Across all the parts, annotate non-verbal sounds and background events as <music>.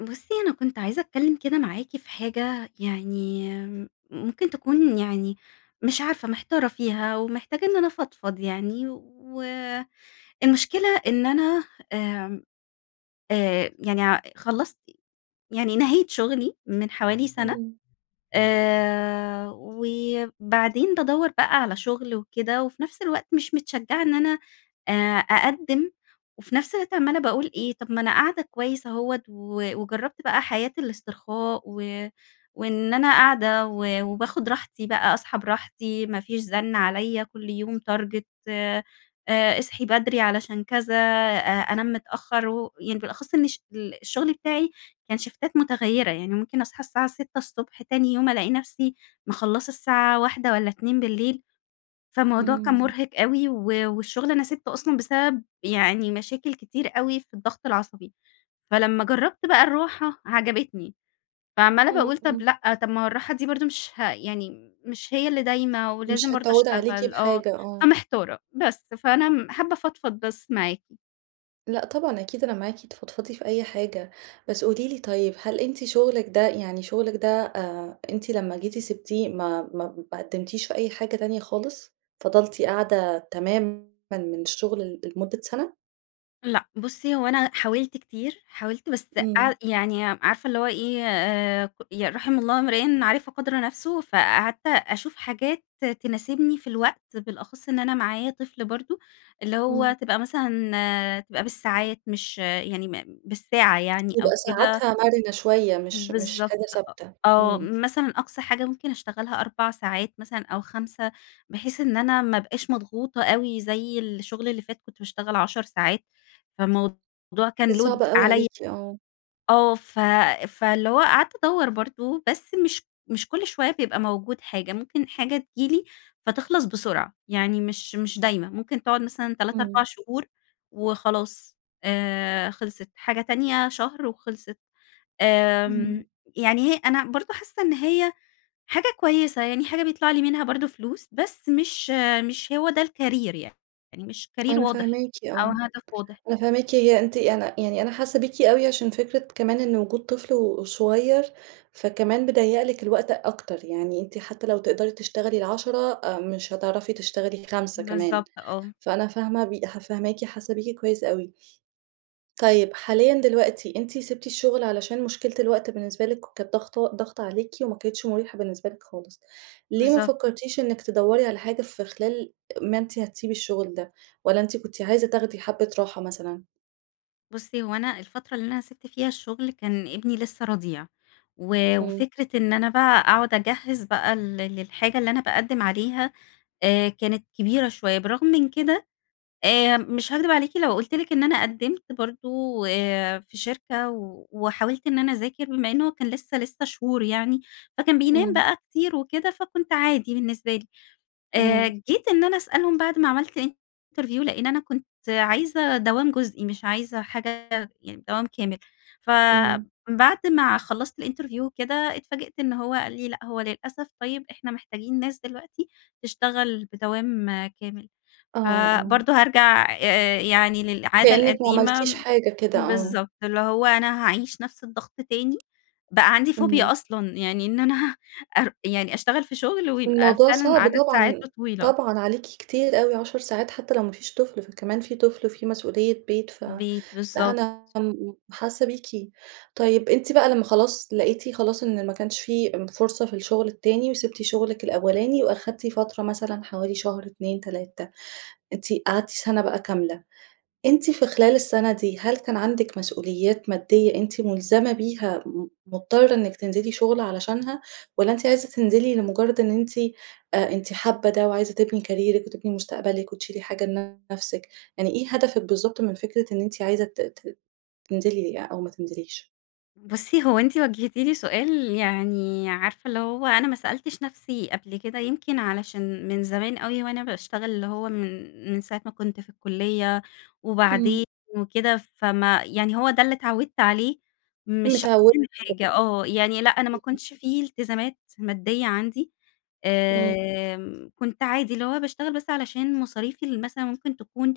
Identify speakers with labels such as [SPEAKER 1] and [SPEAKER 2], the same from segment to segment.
[SPEAKER 1] بُصي أنا كنت عايزة أتكلم كده معاكِ في حاجة يعني ممكن تكون يعني مش عارفة محتارة فيها، ومحتاجة إن أنا أفضفض يعني و المشكلة إن أنا آمم آآ، يعني ع خلّصت يعني نهيت شغلي من حوالي سنة
[SPEAKER 2] إمم.
[SPEAKER 1] آآ، وبعدين بادوّر بقى على شغل وكده، وفي نفس الوقت مش متشجعة إن أنا آآ، أقدِّم وفي نفس الوقت عمَّالة باقول إيه طب ما أنا قاعدة كويس أهوَّة، ووجرّبت بقى حياة الإسترخاء و وإن أنا قاعدة و وباخد راحتي بقى اصحى براحتي، ما فيش زنّ عليَّ كل يوم target آآ، اصحي بدري علشان كذا أ أنام متأخر و يعني بالأخص إن ش ال الشغل بتاعي كان شيفتات متغيرة، يعني ممكن اصحى الساعة 6:00 ص تاني يوم ألاقي نفسي مخلَّصة الساعة 01:00 والَّا 02:00 فموضوع كان
[SPEAKER 2] إمم.
[SPEAKER 1] مرهق اوي و والشغل أنا سِبته أصلًا بسبب يعني مشاكل كتير اوي في الضغط العصبي، فلمّا جرّبت بقى الراحة عجبتني، فعمّالة
[SPEAKER 2] إمم،
[SPEAKER 1] باقول طب
[SPEAKER 2] إمم.
[SPEAKER 1] لأ، طب ما هو الراحة دي برضه مش ه يعني مش هي اللي دايمة ولازم
[SPEAKER 2] مش
[SPEAKER 1] برضه
[SPEAKER 2] هتعود عليكِ
[SPEAKER 1] أشتغل آه
[SPEAKER 2] بحاجة، آه.
[SPEAKER 1] فمحتارة، بس فأنا م حابة أفضفض بس معاكِ.
[SPEAKER 2] لأ طبعًا أكيد أنا معاكِ، تفضفضي في أي حاجة، بس قولي لي طيب، هل أنتِ شُغلِك ده يعني شُغلِك ده آآ أنتِ لمّا جيتِ سيبتيه ما ما ما قدمتيش في أي حاجة تانية خالص؟ فضلتِ قاعدة تمامًا من الشغل ل لمدة سنة؟
[SPEAKER 1] لأ بُصّي هو أنا حاولت كتير، حاولت بس
[SPEAKER 2] إمم.
[SPEAKER 1] قع يعني عارفة اللي هو إيه آآ ي رَحِم الله امرئٍ عرف قدر نفسه، فقعدت أشوف حاجات تناسبني في الوقت بالأخص إن أنا معايا طفل برضه، اللي
[SPEAKER 2] إمم.
[SPEAKER 1] هو تبقى مثلًا تبقى بالساعات، مش يعني م بالساعة يعني أو
[SPEAKER 2] يبقى
[SPEAKER 1] كده.
[SPEAKER 2] ساعاتها مَرِنة شوية مش مش
[SPEAKER 1] بالضبط
[SPEAKER 2] حاجة
[SPEAKER 1] أ
[SPEAKER 2] ثابتة،
[SPEAKER 1] آه،
[SPEAKER 2] إمم.
[SPEAKER 1] مثلًا أقصى حاجة ممكن أشتغلها 4 ساعات مثلًا أو 5، بحيث إن أنا ما أبقاش مضغوطة أوي زي الشغل اللي فات كنت باشتغل 10 ساعات، فالموضوع كان
[SPEAKER 2] كانت
[SPEAKER 1] load
[SPEAKER 2] صعبة أوي
[SPEAKER 1] عليَّ.
[SPEAKER 2] عليكِ، آه.
[SPEAKER 1] آه، ف فاللي هو قعدت أدوَّر برضه، بس مش مش كل شوية بيبقى موجود حاجة، ممكن حاجة تيجي لي فتخلص بسرعة، يعني مش مش دايمة، ممكن تقعد مثلًا 3، 4
[SPEAKER 2] إمم.
[SPEAKER 1] شهور وخلاص آآ خلصِت، حاجة تانية شهر وخلصِت، آمم،
[SPEAKER 2] إمم.
[SPEAKER 1] يعني هي أنا برضه حاسة إن هي حاجة كويسة، يعني حاجة بيطلع لي منها برضه فلوس، بس مش مش هو ده الكارير يعني، يعني مش كارير
[SPEAKER 2] أنا
[SPEAKER 1] واضح
[SPEAKER 2] فاهماكِ
[SPEAKER 1] أو
[SPEAKER 2] آه،
[SPEAKER 1] هدف واضح.
[SPEAKER 2] أنا فاهماكِ هي أنتِ أنا يعني أنا حاسة بيكِ أوي عشان فكرة كمان إن وجود طفل وصغير، فكمان بيضّيق لِك الوقت أكتر، يعني أنتِ حتى لو تقدري تشتغلي ال10، مش هتعرفي تشتغلي 5 كمان،
[SPEAKER 1] بالضبط، آه.
[SPEAKER 2] فأنا فاهمة بي ح فاهماكِ، حاسة بيكِ كويس أوي. طيب حاليًا دلوقتي أنتِ سيبتِ الشغل علشان مشكلة الوقت بالنسبة لِك ك كانت ضاغطة ضاغطة عليكِ وما كانِتش مُريحة بالنسبة لِك خالص. ليه ما
[SPEAKER 1] بالضبط.
[SPEAKER 2] فكرتيش إنِك تدَّوري على حاجة في خلال ما أنتِ هتسيبي الشغل ده، والّا أنتِ كنتِ عايزة تاخدي حبة راحة مثلًا؟
[SPEAKER 1] بصي هو أنا الفترة اللي أنا سِبت فيها الشغل كان ابني لسه رضيع، و
[SPEAKER 2] إمم.
[SPEAKER 1] وفكرة إن أنا بقى أقعد أجهِّز بقى ل للحاجة اللي أنا باقدِّم عليها، آآ، كانت كبيرة شوية، بالرغم من كده آآ، مش هاكدب عليكِ لو قلت لِك إن أنا قدِّمت برضه، آآ، في شركة وحاولت إن أنا اذاكر بما إن هو كان لسه لسه شهور يعني، فكان بينام
[SPEAKER 2] إمم.
[SPEAKER 1] بقى كتير وكده فكنت عادي بالنسبة لي، آآ،
[SPEAKER 2] إمم.
[SPEAKER 1] جيت إن أنا أسألهم بعد ما عملت interview لأن أنا كنت عايزة دوام جزئي مش عايزة حاجة يعني دوام كامل،
[SPEAKER 2] إمم.
[SPEAKER 1] فبعد ما خلصت الInterview وكده اتفاجئت إن هو قال لي: "لأ هو للأسف طيب إحنا محتاجين ناس دلوقتي تشتغل بدوام كامل،"
[SPEAKER 2] آه، آه.
[SPEAKER 1] فبرضه هارجع يعني للعادة
[SPEAKER 2] كأنِك ما عملتيش
[SPEAKER 1] القديمة
[SPEAKER 2] حاجة كده، آه.
[SPEAKER 1] بالضبط اللي هو أنا هاعيش نفس الضغط تاني، بقى عندي Phobia
[SPEAKER 2] إمم.
[SPEAKER 1] أصلًا يعني إن أنا ار يعني اشتغل في شغل ويبقى
[SPEAKER 2] الموضوع
[SPEAKER 1] فعلًا
[SPEAKER 2] صعب،
[SPEAKER 1] عدد
[SPEAKER 2] طبعًا
[SPEAKER 1] ساعاته طويلة.
[SPEAKER 2] طبعًا عليكِ كتير أوي 10 ساعات حتى لو ما فيش طفل، فكمان في طفل وفي مسؤولية بيت،
[SPEAKER 1] بيت، بالضبط.
[SPEAKER 2] فأنا <unintelligible> حاسَّة بيكِ، طيب أنتِ بقى لما خلاص لقيتِ خلاص إن ما كانش في فرصة في الشغل التاني، وسبتِ شغلِك الأولاني واخدتِ فترة مثلًا حوالي شهر، 2، 3 أنتِ قعدتي سنة بقى كاملة، أنتِ في خلال السنة دي هل كان عندِك مسؤوليات مادية أنتِ ملزمة بيها م مضطرة إنِك تنزلي شغل علشانها، والَّا أنتِ عايزة تنزلي لمجرد إن أنتِ أنتِ حابة ده وعايزة تبني كاريرِك وتبني مستقبلِك وتشيلي حاجة لنفسِك، يعني إيه هدفِك بالضبط من فكرة إن أنتِ عايزة ت ت تنزلي أو ما تنزليش؟
[SPEAKER 1] بُصّي هو أنتِ وجهتِ لي سؤال يعني عارفة اللي هو أنا ما سألتش نفسي قبل كده، يمكن علشان من زمان أوي وأنا باشتغل اللي هو من من ساعة ما كنت في الكُلية
[SPEAKER 2] امم.
[SPEAKER 1] وبعدين وكده، فما يعني هو ده اللي اتعودت عليه، مش
[SPEAKER 2] متعودة
[SPEAKER 1] <unintelligible> حاجة، آه، يعني لأ أنا ما
[SPEAKER 2] <unintelligible>
[SPEAKER 1] كنتش في التزامات مادية عندي،
[SPEAKER 2] امم.
[SPEAKER 1] آمم، كنت عادي اللي هو باشتغل بس علشان مصاريفي ال مثلًا ممكن تكون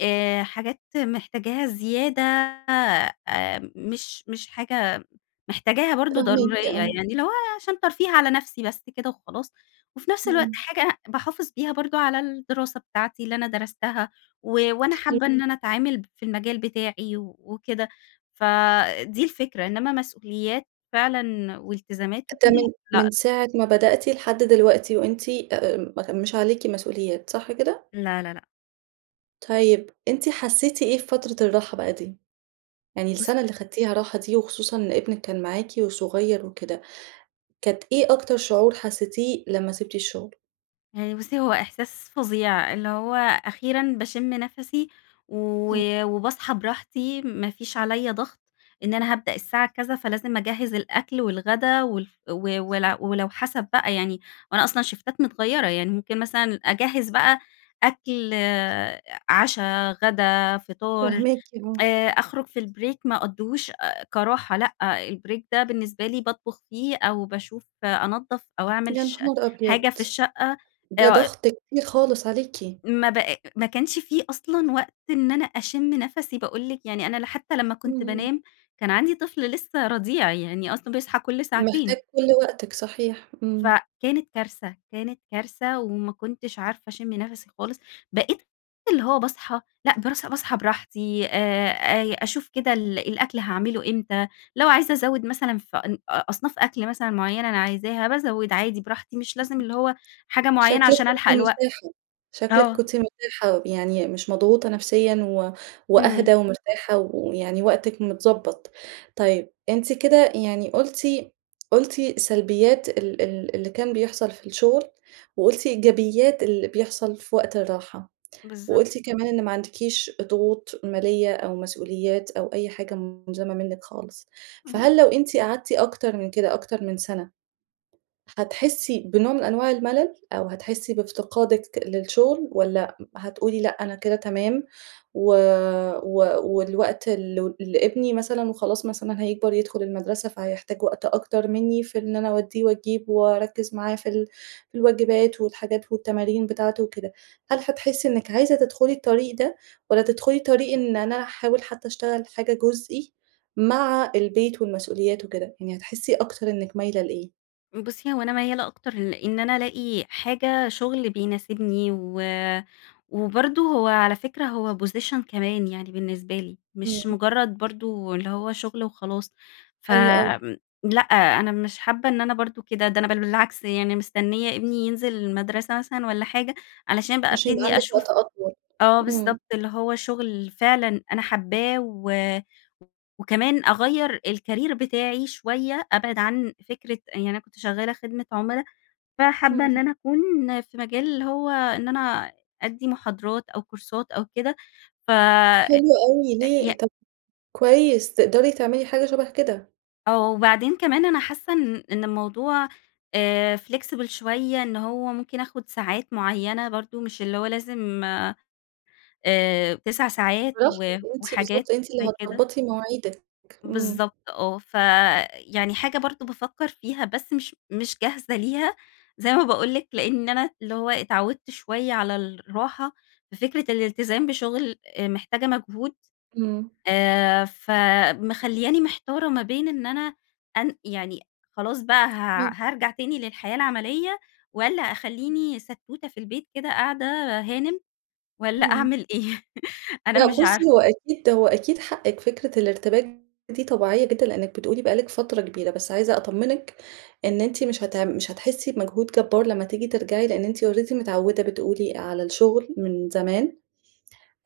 [SPEAKER 1] آآ حاجات محتاجاها زيادة آآ مش مش حاجة محتاجاها برضه
[SPEAKER 2] فاهماكِ
[SPEAKER 1] ضرورية
[SPEAKER 2] آه.
[SPEAKER 1] يعني اللي هو عشان ترفيه على نفسي بس كده وخلاص، وفي نفس الوقت
[SPEAKER 2] امم.
[SPEAKER 1] حاجة باحافظ بيها برضه على الدراسة بتاعتي اللي أنا درستها، و وأنا
[SPEAKER 2] <unintelligible>
[SPEAKER 1] حابة إن أنا أتعامل ب في المجال بتاعي وكده. فدي الفكرة إنما مسؤوليات فعلًا والتزامات
[SPEAKER 2] ده
[SPEAKER 1] وكده،
[SPEAKER 2] من من
[SPEAKER 1] لأ.
[SPEAKER 2] ساعة ما بدأتِ لحد دلوقتي وأنتِ آآ م مش عليكِ مسؤوليات، صح كده؟
[SPEAKER 1] لا، لا، لأ.
[SPEAKER 2] طيب أنتِ حسيتِ إيه في فترة الراحة بقى دي؟ يعني السنة
[SPEAKER 1] بُصّي
[SPEAKER 2] اللي خدتيها راحة دي وخصوصًا ابنِك كان معاكِ وصغير وكده، كانت إيه أكتر شعور حسيتيه لمّا سِبتِ الشغل؟
[SPEAKER 1] يعني بُصّي هو إحساس فظيع، اللي هو أخيرًا باشم نفَسي و
[SPEAKER 2] امم.
[SPEAKER 1] وباصحى براحتي، ما فيش عليَّ ضغط إن أنا هابدأ الساعة كذا فلازم أجهِز الأكل والغدا والف و ولو ولو حسب بقى يعني، وأنا أصلًا شِفتات متغيرة، يعني ممكن مثلًا أجهِز بقى أكل عشا، غدا، فطار،
[SPEAKER 2] فاهماكِ، آه.
[SPEAKER 1] آآ أخرج في البريك ما أقضّيهوش آآ كراحة لأ، البريك ده بالنسبة لي باطبخ فيه، أو باشوف أنضَّف أو أعمل
[SPEAKER 2] يا
[SPEAKER 1] ش
[SPEAKER 2] نهار أبيض!
[SPEAKER 1] حاجة في الشقة،
[SPEAKER 2] ده
[SPEAKER 1] آآ
[SPEAKER 2] ضغط كتير خالص عليكِ.
[SPEAKER 1] ما بق ما كانش في أصلًا وقت إن أنا أشم نفَسي، باقول لِك يعني أنا ل حتى لمّا كُنت
[SPEAKER 2] اهم.
[SPEAKER 1] بانام، كان عندي طفل لسه رضيع، يعني أصلًا بيصحى كل
[SPEAKER 2] محتاج
[SPEAKER 1] ساعتين.
[SPEAKER 2] كل وقتِك، صحيح، إمم.
[SPEAKER 1] فكانت كارثة، كانت كارثة وما كُنتش عارفة أشم نفَسي خالص. بقيت اللي هو باصحى لأ، برَص باصحى براحتي، آآ أ أشوف كده ال الأكل هاعمله إمتى، لو عايزة أزوِد مثلًا في أن أ أصناف أكل مثلًا مُعيّنة أنا عايزاها، بازوِد عادي براحتي، مش لازم اللي
[SPEAKER 2] <unintelligible>
[SPEAKER 1] هو حاجة مُعيّنة
[SPEAKER 2] شكلِك
[SPEAKER 1] عشان ألحَق
[SPEAKER 2] كُنتِ
[SPEAKER 1] الوقت.
[SPEAKER 2] مرتاحة، شكلِك
[SPEAKER 1] آه.
[SPEAKER 2] كُنتِ مرتاحة يعني مش مضغوطة نفسيًا و
[SPEAKER 1] إمم.
[SPEAKER 2] وأهدى ومرتاحة ويعني وقتِك متضبط. طيب أنتِ كده يعني قُلتِ قُلتِ سلبيات ال ال اللي كان بيحصل في الشغل، وقُلتِ إيجابيات اللي بيحصل في وقت الراحة،
[SPEAKER 1] بالضب
[SPEAKER 2] وقُلتِ كمان، إن ما عندكيش ضغوط مالية، أو مسؤوليات أو أي حاجة مُلزَمَة منِك خالص. فهل
[SPEAKER 1] اهم.
[SPEAKER 2] لو أنتِ قعدتِ أكتر من كده، أكتر من سنة، هتحسي بنوع من أنواع الملل، أو هتحسي بافتقادِك للشُغل والّا هتقولي لأ، أنا كده تمام و و والوقت ل لإبني مثلًا وخلاص مثلًا هيكبر يدخل المدرسة، فهيحتاج وقت أكتر منّي في إن أنا أودّيه وأجيبه، وأركِز معاه في ال في الواجبات، والحاجات والتمارين بتاعته وكده. هل هتحسي إنِك عايزة تِدخُلي الطريق ده والّا تِدخُلي طريق إن أنا هاحاول حتى أشتغل حاجة جُزئي، مع البيت والمسؤوليات وكده. يعني هتحسي أكتر إنِك مايلة لإيه؟
[SPEAKER 1] بصي، هو أنا ميَّالة أكتر لإن أنا الاقي حاجة شغل بيناسبني و وبرضه هو على فكرة هو position كمان يعني بالنسبة لي، مش
[SPEAKER 2] إمم.
[SPEAKER 1] مجرد برضه اللي هو شغل وخلاص
[SPEAKER 2] حلو أوي.
[SPEAKER 1] فآمم، لأ أنا مش حابّة إن أنا برضه كده ده أنا بل بالعكس يعني مستنية ابني ينزل المدرسة مثلًا والَّا حاجة، علشان بقى
[SPEAKER 2] عشان يبقى
[SPEAKER 1] ابتدي
[SPEAKER 2] عندِك وقت
[SPEAKER 1] أشوف
[SPEAKER 2] أطول،
[SPEAKER 1] آه
[SPEAKER 2] إمم.
[SPEAKER 1] بالضبط، اللي هو شغل فعلًا أنا حابَّاه و وكمان أغيَّر الcareer بتاعي شوية أبعد عن فكرة يعني أنا كنت شغالة خدمة عُملا، فحابَّة إن
[SPEAKER 2] همم.
[SPEAKER 1] أنا أكون في مجال اللي هو إن أنا أدّي محاضرات أو كورسات أو كده فأ أ
[SPEAKER 2] حلو أوي،
[SPEAKER 1] ي
[SPEAKER 2] ليه طب كويس تقدري تعملي حاجة شبه كده.
[SPEAKER 1] آه، وبعدين كمان أنا حاسَّة إن إن الموضوع آآ، flexible شوية إن هو ممكن آخد ساعات معيّنة برضه مش اللي هو لازم آآ، 9 ساعات و
[SPEAKER 2] <unintelligible> أنتِ
[SPEAKER 1] وحاجات
[SPEAKER 2] بالضبط، أنتِ اللي
[SPEAKER 1] زي كده.
[SPEAKER 2] هتضبطي مواعِيدك، إمم.
[SPEAKER 1] بالضبط، آه ف يعني حاجة برضه بافكَّر فيها بس مش مش جاهزة ليها زي ما باقول لِك لإن أنا اللي هو اتعوِّدت شوية على الراحة، ففكرة الالتزام بشغل محتاجة مجهود،
[SPEAKER 2] إمم.
[SPEAKER 1] آآ، فمخلياني محتارة ما بين إن أنا أن يعني خلاص بقى ه
[SPEAKER 2] تمام.
[SPEAKER 1] هارجع تاني للحياة العملية، والَّا اخليني ستوتة في البيت كده قاعدة هانم والَّا
[SPEAKER 2] إمم.
[SPEAKER 1] أعمل إيه، <laughs> أنا
[SPEAKER 2] لأ
[SPEAKER 1] مش عارفة.
[SPEAKER 2] بصي، هو أكيد هو أكيد حقِك فكرة الارتباك دي طبيعية جدًا لإنِك بتقولي بقى لك فترة كبيرة، بس عايزة أطمنِك إن أنتِ مش هتع مش هتحسي بمجهود جبار لما تيجي ترجعي لإن أنتِ already متعودة بتقولي على الشغل من زمان،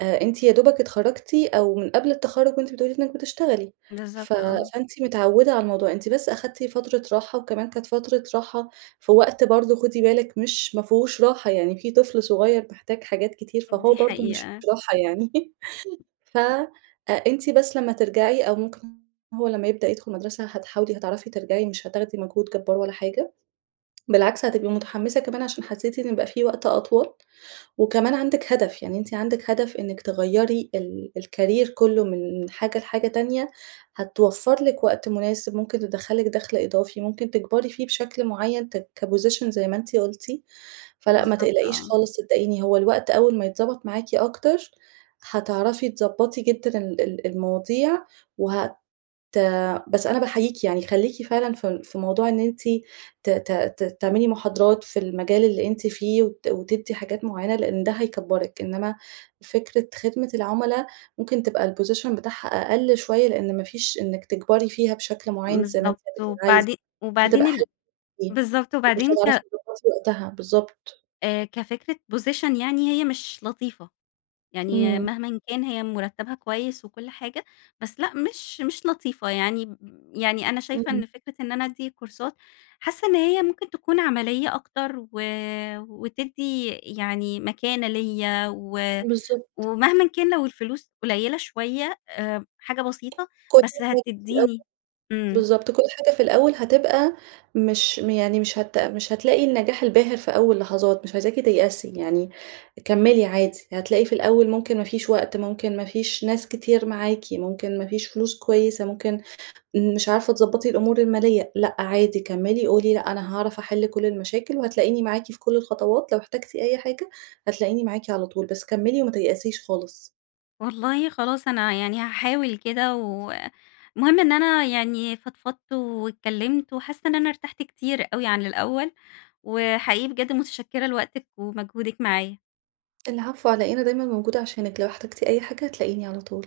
[SPEAKER 2] أ أنتِ يا دوبك اتخرجتِ أو من قبل التخرُّج وأنتِ بتقولي إنِك بتشتغلي، ف
[SPEAKER 1] بالضبط، آه.
[SPEAKER 2] فأنتِ متعودة على الموضوع، أنتِ بس اخدتِ فترة راحة وكمان كانت فترة راحة في وقت برضه خدي بالِك مش ما فيهوش راحة يعني في طفل صغير محتاج حاجات كتير، فهو
[SPEAKER 1] دي
[SPEAKER 2] برضه مش
[SPEAKER 1] حقيقة.
[SPEAKER 2] في راحة يعني <laughs> ف أنتِ بس لما ترجعي أو ممكن هو لما يبدأ يدخل المدرسة هتحاولي هتعرفي ترجعي مش هتاخدي مجهود جبار ولا حاجة، بالعكس هتبقى متحمِّسة كمان عشان حسيتِ إن بقى في وقت أطول وكمان عندِك هدف، يعني أنتِ عندِك هدف إنِك تغيّري ال الcareer كله من حاجة لحاجة تانية هتوفر لِك وقت مناسب ممكن تدخّل لِك دخل إضافي ممكن تكبري فيه بشكل معين كposition زي ما أنتِ قُلتِ، فلأ ما
[SPEAKER 1] بالضبط،
[SPEAKER 2] تقلقيش
[SPEAKER 1] آه.
[SPEAKER 2] خالص صدقيني هو الوقت أول ما يتضبط معاكِ أكتر هتعرفي تضبطي جدًا ال ال المواضيع وهت بس أنا باحييكِ يعني خليكِ فعلًا في في موضوع إن أنتِ ت ت ت تعملي محاضرات في المجال اللي أنتِ فيه، وت وتدّي حاجات معينة لإن ده هيكبّرِك، إنما فكرة خدمة العملا ممكن تبقى الposition بتاعها أقل شوية لإن ما فيش إنك تكبري فيها بشكل معيَّن، زي ما أنتِ
[SPEAKER 1] بالضبط،
[SPEAKER 2] هتبقي عايزة،
[SPEAKER 1] وبعدين
[SPEAKER 2] مش
[SPEAKER 1] وبعدين
[SPEAKER 2] هتبقى
[SPEAKER 1] ال
[SPEAKER 2] حلوة أوي
[SPEAKER 1] بالضبط،
[SPEAKER 2] ومش
[SPEAKER 1] وبعدين
[SPEAKER 2] هتعرفي
[SPEAKER 1] ك
[SPEAKER 2] تضبطي وقتها، بالضبط.
[SPEAKER 1] آآ، كفكرة position يعني هي مش لطيفة، يعني
[SPEAKER 2] إمم.
[SPEAKER 1] مهمًا كان هي مرتبها كويس وكل حاجة، بس لأ مش مش لطيفة يعني يعني أنا شايفة
[SPEAKER 2] إمم.
[SPEAKER 1] إن فكرة إن أنا أدّي كورسات حاسة إن هي ممكن تكون عمليّة أكتر، و وتدّي يعني مكانة ليَّ و
[SPEAKER 2] بالضبط.
[SPEAKER 1] ومهمًا كان لو الفلوس قليلة شوية حاجة بسيطة،
[SPEAKER 2] كل
[SPEAKER 1] بس
[SPEAKER 2] حاجة في الأول،
[SPEAKER 1] هتديني إمم.
[SPEAKER 2] بالضبط، كل حاجة في الأول هتبقى مش يعني مش هت مش هتلاقي النجاح الباهر في أول لحظات مش عايزاكِ تيأسي يعني كمِّلي عادي، هتلاقي في الأول ممكن ما فيش وقت ممكن ما فيش ناس كتير معاكِ، ممكن ما فيش فلوس كويسة، ممكن مش عارفة تضبطي الأمور المالية، لأ عادي كمِّلي قولي لأ أنا هاعرف أحل كل المشاكل، وهتلاقيني معاكِ في كل الخطوات لو احتجتِ أي حاجة، هتلاقيني معاكِ على طول بس كمّلي وما تيأسيش خالص.
[SPEAKER 1] والله خلاص أنا يعني هاحاول كده، و المهم إن أنا يعني فضفضت واتكلِّمت، وحاسة إن أنا ارتحت كتير أوي عن الأول، وحقيقي بجد متشكرة لوقتِك ومجهودِك معايا.
[SPEAKER 2] العفو على إيه، أنا دايمًا موجودة عشانِك، لو احتجتِ أي حاجة هتلاقيني على طول.